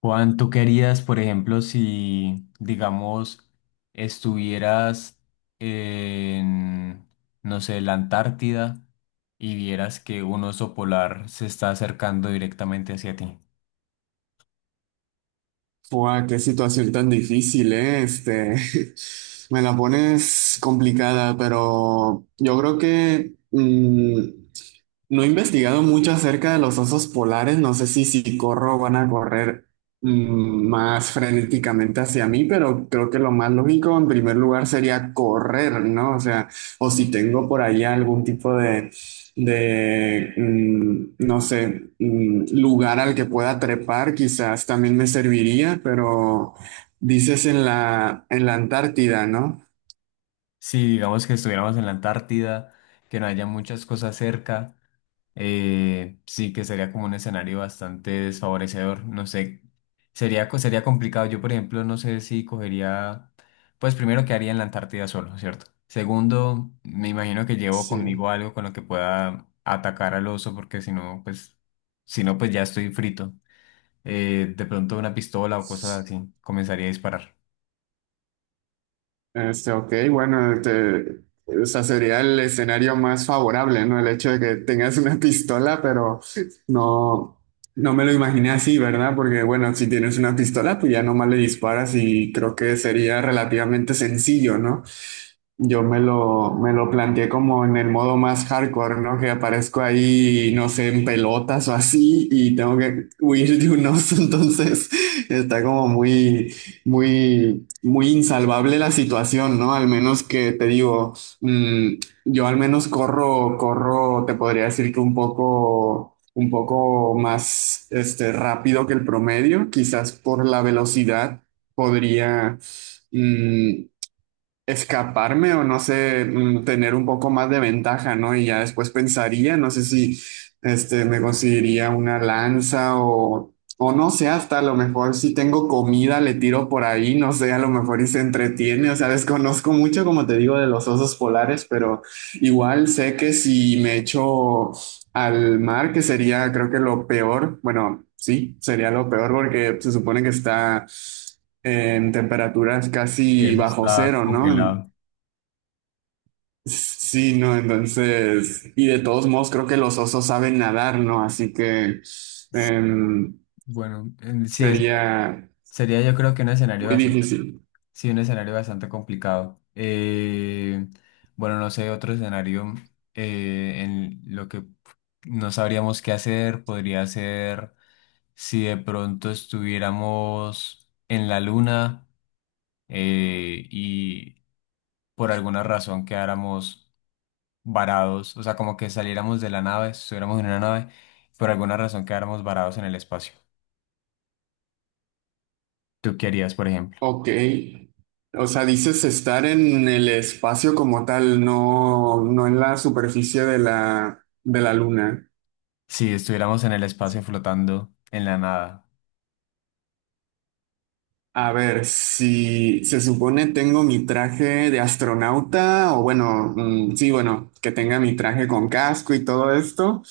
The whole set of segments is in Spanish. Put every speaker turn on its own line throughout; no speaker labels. Juan, ¿tú querías, por ejemplo, si, digamos, estuvieras en, no sé, la Antártida y vieras que un oso polar se está acercando directamente hacia ti?
Fua, qué situación tan difícil, ¿eh? Me la pones complicada, pero yo creo que no he investigado mucho acerca de los osos polares. No sé si corro van a correr más frenéticamente hacia mí, pero creo que lo más lógico en primer lugar sería correr, ¿no? O sea, o si tengo por allá algún tipo de, no sé, lugar al que pueda trepar, quizás también me serviría, pero dices en la Antártida, ¿no?
Si, digamos, que estuviéramos en la Antártida, que no haya muchas cosas cerca, sí que sería como un escenario bastante desfavorecedor. No sé, sería, sería complicado. Yo, por ejemplo, no sé si cogería, pues primero quedaría en la Antártida solo, ¿cierto? Segundo, me imagino que llevo
Sí.
conmigo algo con lo que pueda atacar al oso, porque si no, pues, si no, pues ya estoy frito. De pronto una pistola o cosas así, comenzaría a disparar.
Ok, bueno, o sea, sería el escenario más favorable, ¿no? El hecho de que tengas una pistola, pero no, no me lo imaginé así, ¿verdad? Porque, bueno, si tienes una pistola, pues ya nomás le disparas y creo que sería relativamente sencillo, ¿no? Yo me lo planteé como en el modo más hardcore, ¿no? Que aparezco ahí, no sé, en pelotas o así y tengo que huir de un oso, entonces está como muy, muy, muy insalvable la situación, ¿no? Al menos que te digo, mm, yo al menos corro, corro, te podría decir que un poco más, rápido que el promedio, quizás por la velocidad podría. Mm, Escaparme o no sé, tener un poco más de ventaja, ¿no? Y ya después pensaría, no sé si me conseguiría una lanza o no sé, hasta a lo mejor si tengo comida le tiro por ahí, no sé, a lo mejor y se entretiene. O sea, desconozco mucho, como te digo, de los osos polares, pero igual sé que si me echo al mar, que sería creo que lo peor, bueno, sí, sería lo peor porque se supone que está en temperaturas
Y
casi
eso
bajo
está
cero, ¿no?
congelado.
Sí, no, entonces, y de todos modos creo que los osos saben nadar, ¿no? Así que
Sí,
em,
bueno, sí,
sería
sería yo creo que un escenario
muy
bastante.
difícil.
Sí, un escenario bastante complicado. Bueno, no sé, otro escenario en lo que no sabríamos qué hacer podría ser si de pronto estuviéramos en la luna, y por alguna razón quedáramos varados, o sea, como que saliéramos de la nave, estuviéramos en una nave, por alguna razón quedáramos varados en el espacio. ¿Tú qué harías, por ejemplo?
Ok. O sea, dices estar en el espacio como tal, no, no en la superficie de la luna.
Si estuviéramos en el espacio flotando en la nada.
A ver, si se supone tengo mi traje de astronauta, o bueno, sí, bueno, que tenga mi traje con casco y todo esto,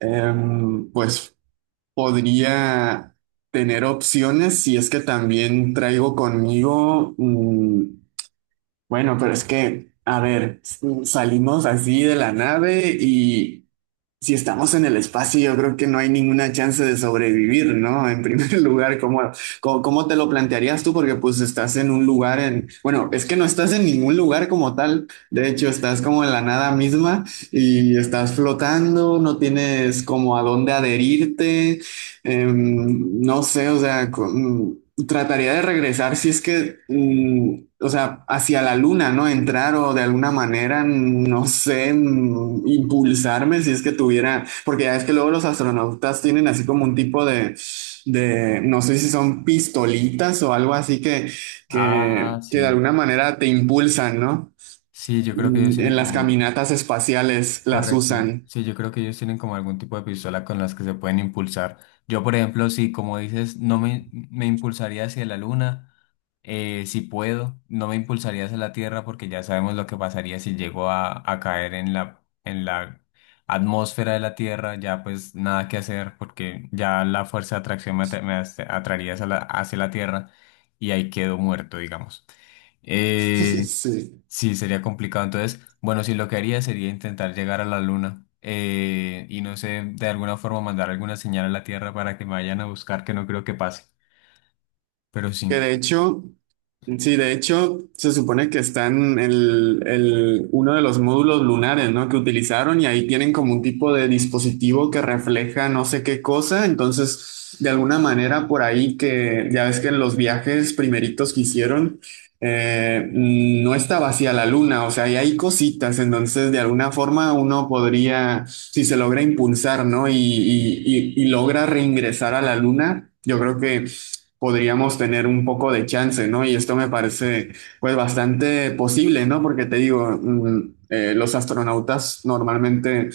pues podría tener opciones si es que también traigo conmigo, bueno, pero es que, a ver, salimos así de la nave y si estamos en el espacio, yo creo que no hay ninguna chance de sobrevivir, ¿no? En primer lugar, ¿cómo te lo plantearías tú? Porque pues estás en un lugar en, bueno, es que no estás en ningún lugar como tal, de hecho estás como en la nada misma y estás flotando, no tienes como a dónde adherirte. No sé, o sea, trataría de regresar si es que, o sea, hacia la luna, ¿no? Entrar o de alguna manera, no sé, impulsarme si es que tuviera, porque ya es que luego los astronautas tienen así como un tipo de, no sé si son pistolitas o algo así que,
Ah,
que
sí.
de alguna manera te impulsan, ¿no?
Sí, yo creo que ellos tienen
En las
como,
caminatas espaciales las
correcto,
usan.
sí, yo creo que ellos tienen como algún tipo de pistola con las que se pueden impulsar. Yo, por ejemplo, sí, como dices, no me, me impulsaría hacia la luna, si puedo, no me impulsaría hacia la Tierra porque ya sabemos lo que pasaría si llego a caer en la atmósfera de la Tierra, ya pues nada que hacer porque ya la fuerza de atracción atraería hacia la Tierra y ahí quedo muerto, digamos. Eh,
Sí.
Sí, sería complicado. Entonces, bueno, sí, lo que haría sería intentar llegar a la luna, y no sé, de alguna forma mandar alguna señal a la Tierra para que me vayan a buscar, que no creo que pase. Pero
Que
sí,
de hecho, sí, de hecho, se supone que están en uno de los módulos lunares, ¿no? Que utilizaron, y ahí tienen como un tipo de dispositivo que refleja no sé qué cosa. Entonces, de alguna manera, por ahí que ya ves que en los viajes primeritos que hicieron, no está vacía la luna, o sea, y hay cositas. Entonces, de alguna forma, uno podría, si se logra impulsar, ¿no? Y logra reingresar a la luna. Yo creo que podríamos tener un poco de chance, ¿no? Y esto me parece pues bastante posible, ¿no? Porque te digo, los astronautas normalmente,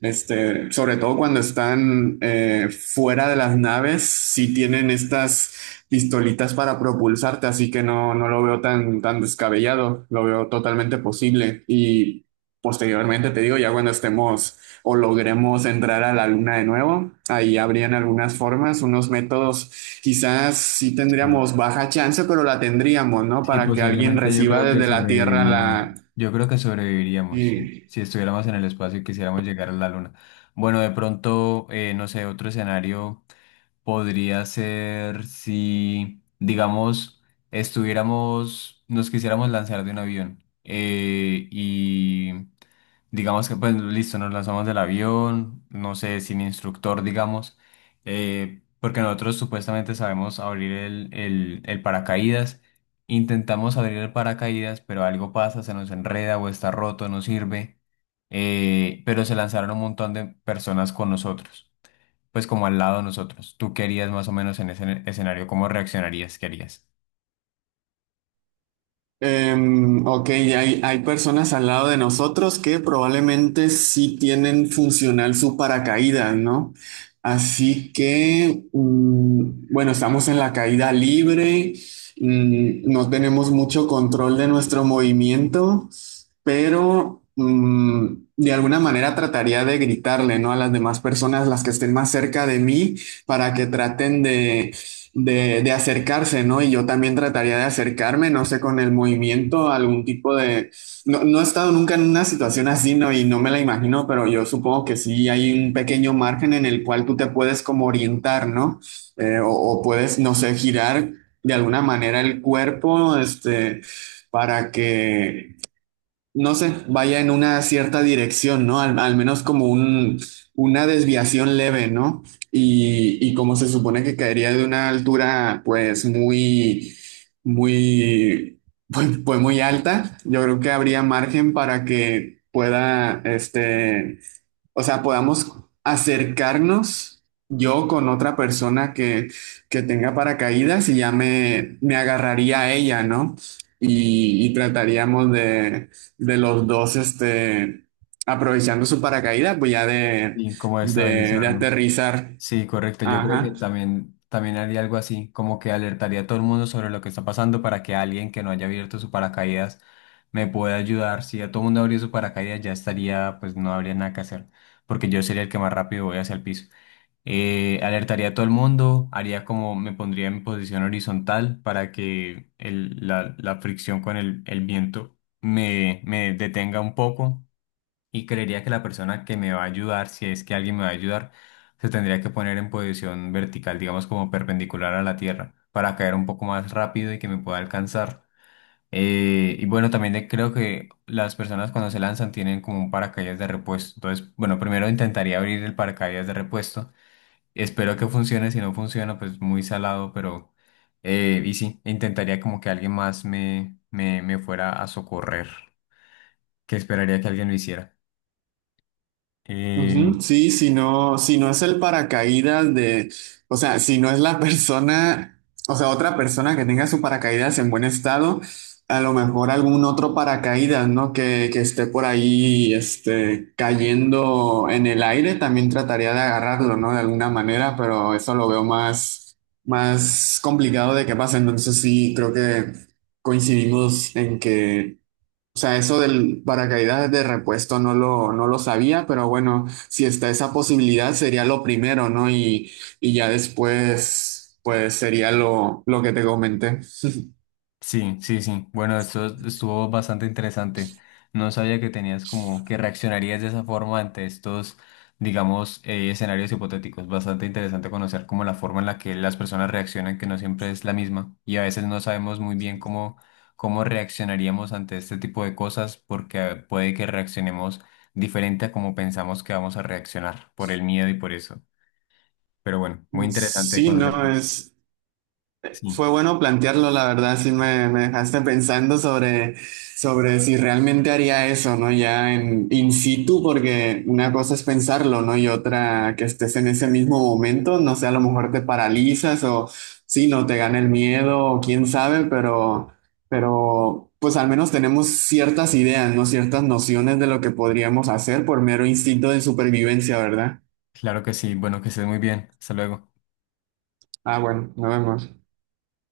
sobre todo cuando están fuera de las naves, sí tienen estas pistolitas para propulsarte, así que no lo veo tan, tan descabellado, lo veo totalmente posible. Y posteriormente, te digo, ya cuando estemos o logremos entrar a la luna de nuevo, ahí habrían algunas formas, unos métodos, quizás sí
sí,
tendríamos baja chance, pero la tendríamos, ¿no?
sí,
Para que alguien
posiblemente yo
reciba
creo que
desde la Tierra
sobreviviríamos.
la.
Yo creo que sobreviviríamos sí,
eh,
si estuviéramos en el espacio y quisiéramos llegar a la luna. Bueno, de pronto, no sé, otro escenario. Podría ser si, digamos, estuviéramos, nos quisiéramos lanzar de un avión, y digamos que pues listo, nos lanzamos del avión, no sé, sin instructor, digamos, porque nosotros supuestamente sabemos abrir el paracaídas, intentamos abrir el paracaídas, pero algo pasa, se nos enreda o está roto, no sirve, pero se lanzaron un montón de personas con nosotros pues como al lado de nosotros. ¿Tú qué harías más o menos en ese escenario? ¿Cómo reaccionarías? ¿Qué harías?
ok, hay personas al lado de nosotros que probablemente sí tienen funcional su paracaídas, ¿no? Así que, bueno, estamos en la caída libre, no tenemos mucho control de nuestro movimiento, pero de alguna manera trataría de gritarle, ¿no? A las demás personas, las que estén más cerca de mí, para que traten de acercarse, ¿no? Y yo también trataría de acercarme, no sé, con el movimiento, algún tipo de. No, no he estado nunca en una situación así, ¿no? Y no me la imagino, pero yo supongo que sí hay un pequeño margen en el cual tú te puedes como orientar, ¿no? O puedes, no sé, girar de alguna manera el cuerpo, para que no sé, vaya en una cierta dirección, ¿no? Al, al menos como una desviación leve, ¿no? Y como se supone que caería de una altura, pues muy, muy, pues muy alta, yo creo que habría margen para que pueda, o sea, podamos acercarnos yo con otra persona que tenga paracaídas, y ya me agarraría a ella, ¿no? Y trataríamos de los dos, aprovechando su paracaídas, pues ya de,
Y cómo
de
estabilizarnos.
aterrizar.
Sí, correcto. Yo creo que
Ajá.
también, también haría algo así, como que alertaría a todo el mundo sobre lo que está pasando para que alguien que no haya abierto su paracaídas me pueda ayudar. Si ya todo el mundo abrió su paracaídas, ya estaría, pues no habría nada que hacer, porque yo sería el que más rápido voy hacia el piso. Alertaría a todo el mundo, haría como me pondría en posición horizontal para que la, la fricción con el viento me detenga un poco y creería que la persona que me va a ayudar, si es que alguien me va a ayudar, se tendría que poner en posición vertical, digamos como perpendicular a la tierra, para caer un poco más rápido y que me pueda alcanzar. Y bueno, también creo que las personas cuando se lanzan tienen como un paracaídas de repuesto. Entonces, bueno, primero intentaría abrir el paracaídas de repuesto. Espero que funcione, si no funciona, pues muy salado, pero y sí, intentaría como que alguien más me fuera a socorrer, que esperaría que alguien lo hiciera. Eh,
Ujú, sí, si no, si no es el paracaídas de, o sea, si no es la persona, o sea, otra persona que tenga su paracaídas en buen estado, a lo mejor algún otro paracaídas, ¿no? Que esté por ahí, cayendo en el aire, también trataría de agarrarlo, ¿no? De alguna manera, pero eso lo veo más, más complicado de que pase. Entonces sí, creo que coincidimos en que, o sea, eso del paracaídas de repuesto no lo sabía, pero bueno, si está esa posibilidad sería lo primero, ¿no? Y ya después, pues sería lo que te comenté.
Sí, sí, sí. Bueno, esto estuvo bastante interesante. No sabía que tenías como que reaccionarías de esa forma ante estos, digamos, escenarios hipotéticos. Bastante interesante conocer como la forma en la que las personas reaccionan, que no siempre es la misma. Y a veces no sabemos muy bien cómo, cómo reaccionaríamos ante este tipo de cosas, porque puede que reaccionemos diferente a como pensamos que vamos a reaccionar por el miedo y por eso. Pero bueno, muy interesante
Sí, no
conocer. Sí.
es.
Sí,
Fue bueno plantearlo, la verdad, sí me dejaste pensando sobre si realmente haría eso, ¿no? Ya en in situ, porque una cosa es pensarlo, ¿no? Y otra que estés en ese mismo momento, no sé, a lo mejor te paralizas o sí, no te gana el miedo, o quién sabe, pero, pues al menos tenemos ciertas ideas, ¿no? Ciertas nociones de lo que podríamos hacer por mero instinto de supervivencia, ¿verdad?
claro que sí. Bueno, que estés muy bien. Hasta luego.
Ah, bueno, nos vemos.